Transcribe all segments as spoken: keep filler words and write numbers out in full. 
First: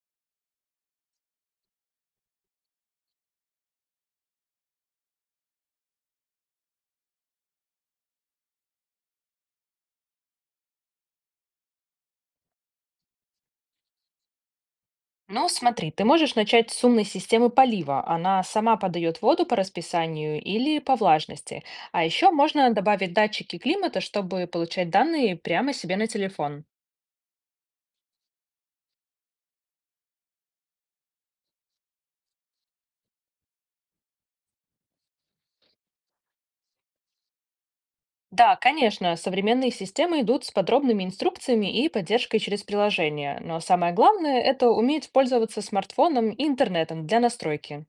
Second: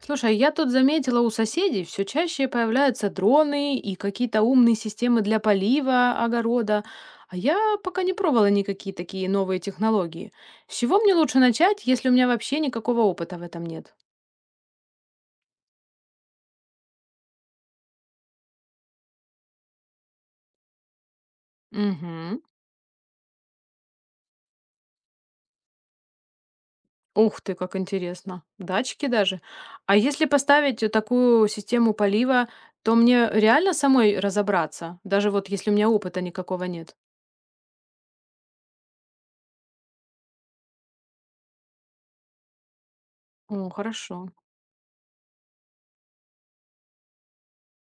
Слушай, а я тут заметила, у соседей все чаще появляются дроны и какие-то умные системы для полива огорода, а я пока не пробовала никакие такие новые технологии. С чего мне лучше начать, если у меня вообще никакого опыта в этом нет? Ну, смотри, ты можешь начать с умной системы полива. Она сама подает воду по расписанию или по влажности. А еще Угу. можно добавить датчики климата, чтобы получать данные прямо себе на телефон. Ух ты, как интересно. Датчики даже. А если поставить э, такую систему полива, то мне реально самой разобраться, даже вот если у меня опыта никакого нет. Да, конечно, современные системы идут с подробными инструкциями и поддержкой через приложение. Но О, самое хорошо. главное– это уметь пользоваться смартфоном и интернетом для настройки.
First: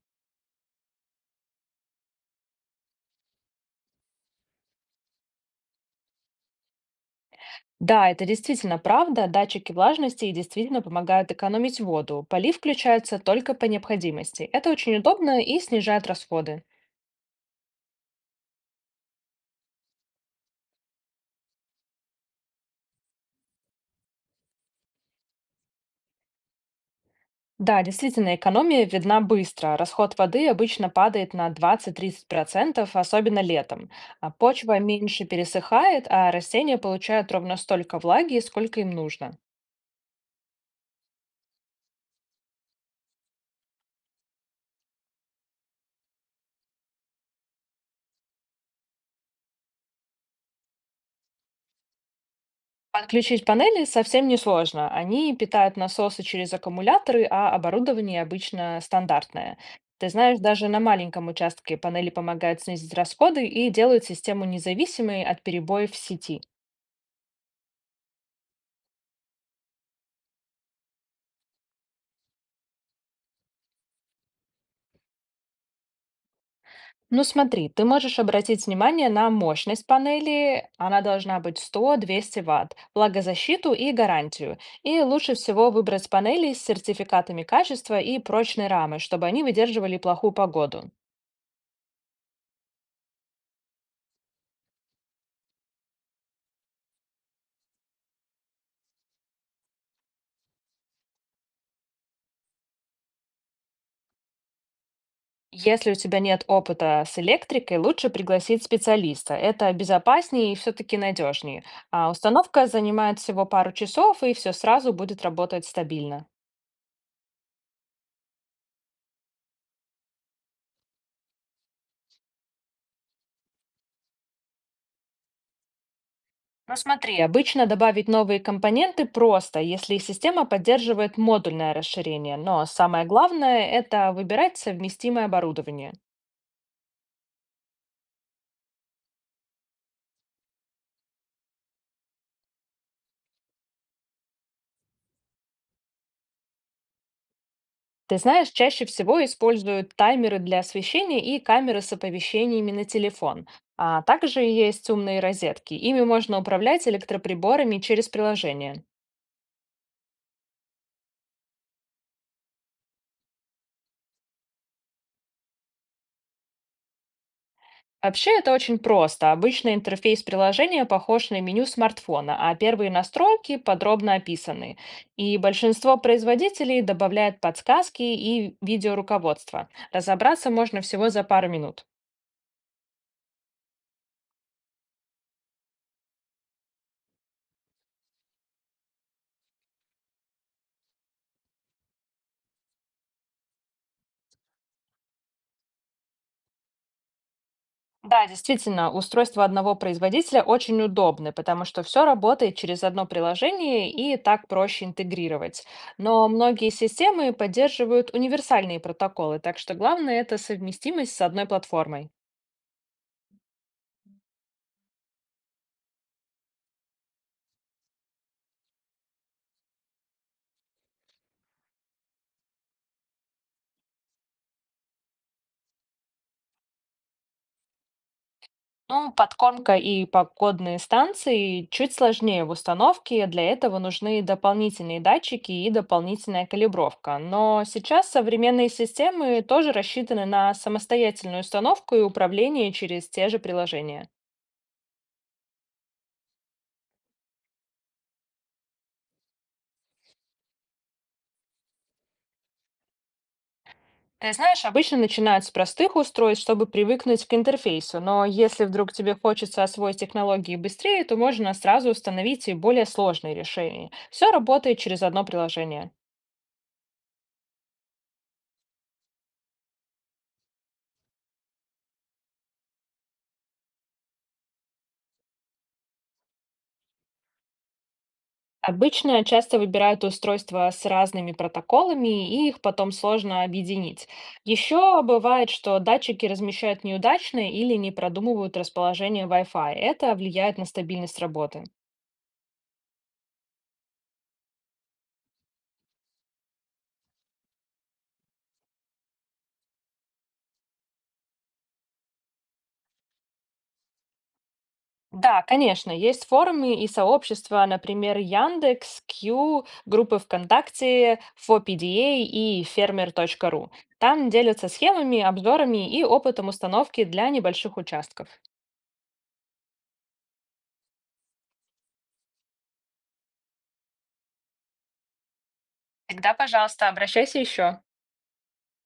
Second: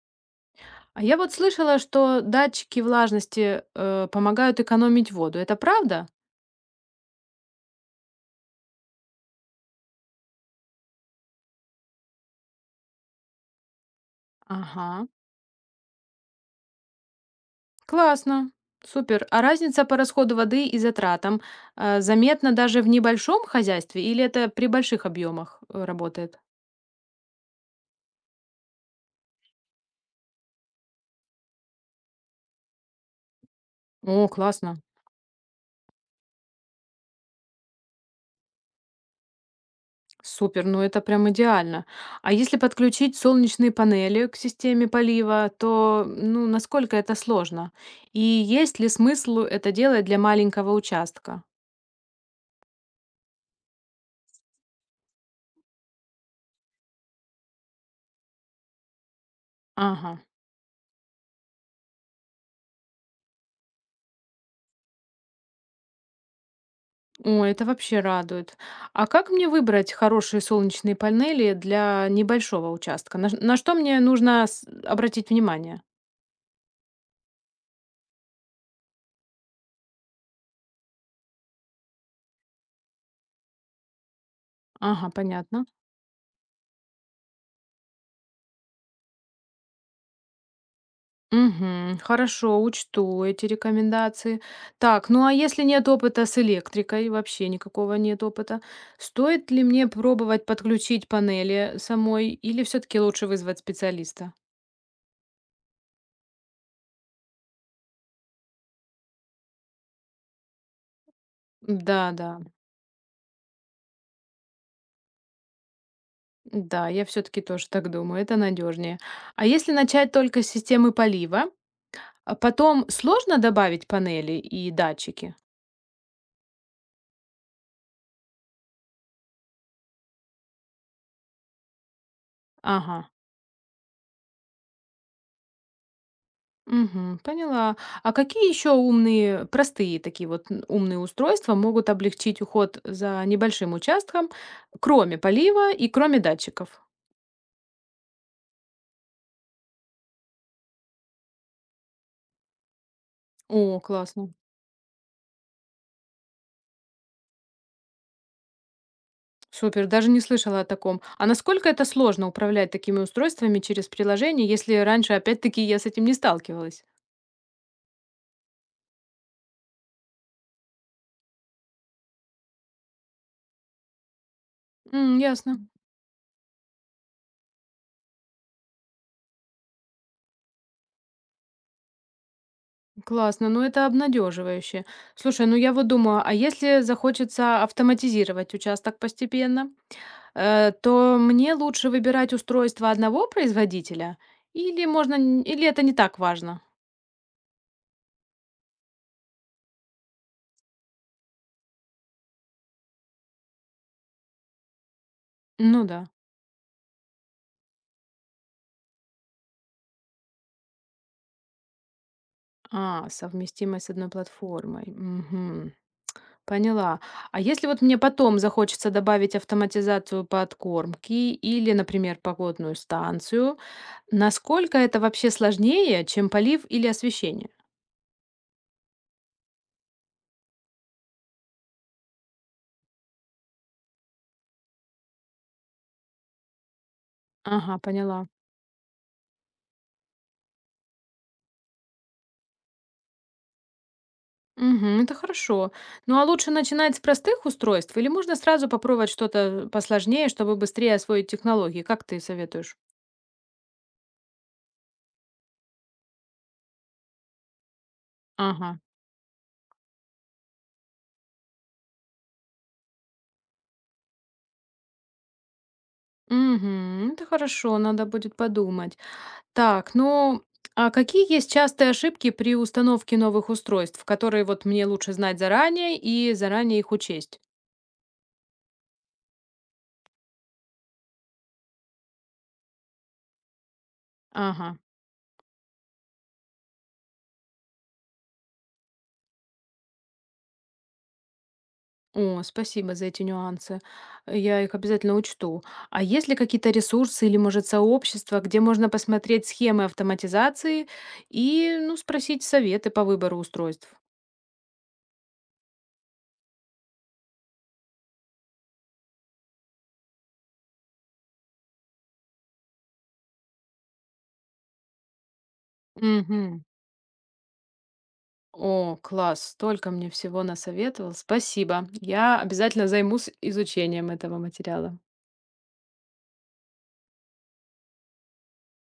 А я вот слышала, что датчики влажности, э, помогают экономить воду. Это правда? Да, это действительно правда. Датчики влажности и действительно помогают экономить воду. Полив включается только по необходимости. Это очень Ага. удобно и снижает расходы. Классно. Супер. А разница по расходу воды и затратам, э, заметна даже в небольшом хозяйстве или это при больших объемах, э, работает? Да, действительно, экономия видна быстро. Расход воды обычно падает на двадцати-тридцати процентов, особенно летом. О, А классно. почва меньше пересыхает, а растения получают ровно столько влаги, сколько им нужно. Супер. Ну это прям идеально. А если подключить солнечные панели к системе полива, то, ну, насколько это сложно? И есть ли смысл это делать для маленького участка? Подключить панели совсем несложно. Они питают насосы через аккумуляторы, а оборудование обычно стандартное. Ты Ага. знаешь, даже на маленьком участке панели помогают снизить расходы и делают систему независимой от перебоев в сети. О, это вообще радует. А как мне выбрать хорошие солнечные панели для небольшого участка? На, ш- на что мне нужно с- обратить внимание? Ну смотри, ты можешь обратить внимание на мощность панели. Она должна быть сто двести ватт Вт, влагозащиту и гарантию. И Ага, лучше понятно. всего выбрать панели с сертификатами качества и прочной рамы, чтобы они выдерживали плохую погоду. Мгм, хорошо, учту эти рекомендации. Так, ну а если нет опыта с электрикой, вообще никакого нет опыта, стоит ли мне пробовать подключить панели самой или все-таки лучше вызвать специалиста? Если у тебя нет опыта с электрикой, лучше пригласить специалиста. Это безопаснее и все-таки надежнее. А Да, да, установка занимает всего пару часов, и все сразу будет работать стабильно. да, я все-таки тоже так думаю, это надежнее. А если начать только с системы полива? А потом сложно добавить панели и датчики? Но смотри, обычно добавить новые компоненты просто, если система поддерживает модульное расширение. Но Ага. самое главное– это выбирать совместимое оборудование. Мгм, поняла. А какие еще умные, простые такие вот н- умные устройства могут облегчить уход за небольшим участком, кроме полива и кроме датчиков? Ты знаешь, чаще всего используют таймеры для освещения и камеры с оповещениями на телефон. О, А классно. также есть умные розетки. Ими можно управлять электроприборами через приложение. Супер, даже не слышала о таком. А насколько это сложно управлять такими устройствами через приложение, если раньше, опять-таки, я с этим не сталкивалась? Вообще это очень просто. Обычно интерфейс приложения похож на меню смартфона, а первые настройки подробно описаны. М, И ясно. большинство производителей добавляет подсказки и видеоруководство. Разобраться можно всего за пару минут. Классно, ну это обнадеживающе. Слушай, ну я вот думаю, а если захочется автоматизировать участок постепенно, э, то мне лучше выбирать устройство одного производителя, или можно, н- или это не так важно? Да, действительно, устройство одного производителя очень удобны, потому что все работает через одно приложение и так проще интегрировать. Ну да. Но многие системы поддерживают универсальные протоколы, так что главное это совместимость с одной платформой. А, совместимость с одной платформой. Мгм. Поняла. А если вот мне потом захочется добавить автоматизацию подкормки или, например, погодную станцию, насколько это вообще сложнее, чем полив или освещение? Ну, подкормка и погодные станции чуть сложнее в установке, для этого нужны дополнительные датчики и дополнительная калибровка. Но Ага, сейчас поняла. современные системы тоже рассчитаны на самостоятельную установку и управление через те же приложения. Мгм. Это хорошо. Ну, а лучше начинать с простых устройств или можно сразу попробовать что-то посложнее, чтобы быстрее освоить технологии? Как ты советуешь? Ты знаешь, обычно начинают с простых устройств, чтобы привыкнуть к интерфейсу, но если Ага. вдруг тебе хочется освоить технологии быстрее, то можно сразу установить и более сложные решения. Все работает через одно приложение. Мгм. Это хорошо, надо будет подумать. Так, ну, а какие есть частые ошибки при установке новых устройств, которые вот мне лучше знать заранее и заранее их учесть? Обычно часто выбирают устройства с разными протоколами, и их потом сложно объединить. Ага. Еще бывает, что датчики размещают неудачно или не продумывают расположение вай фай. Это влияет на стабильность работы. О, спасибо за эти нюансы. Я их обязательно учту. А есть ли какие-то ресурсы или, может, сообщества, где можно посмотреть схемы автоматизации и, ну, спросить советы по выбору устройств? Да, конечно, есть форумы и сообщества, например, Яндекс, кью, группы ВКонтакте, ФОПДА и фермер точка ру. Там делятся схемами, обзорами и опытом Угу. установки для небольших участков. О, класс, столько мне всего насоветовал. Спасибо. Я обязательно займусь изучением этого материала. Всегда, пожалуйста, обращайся еще.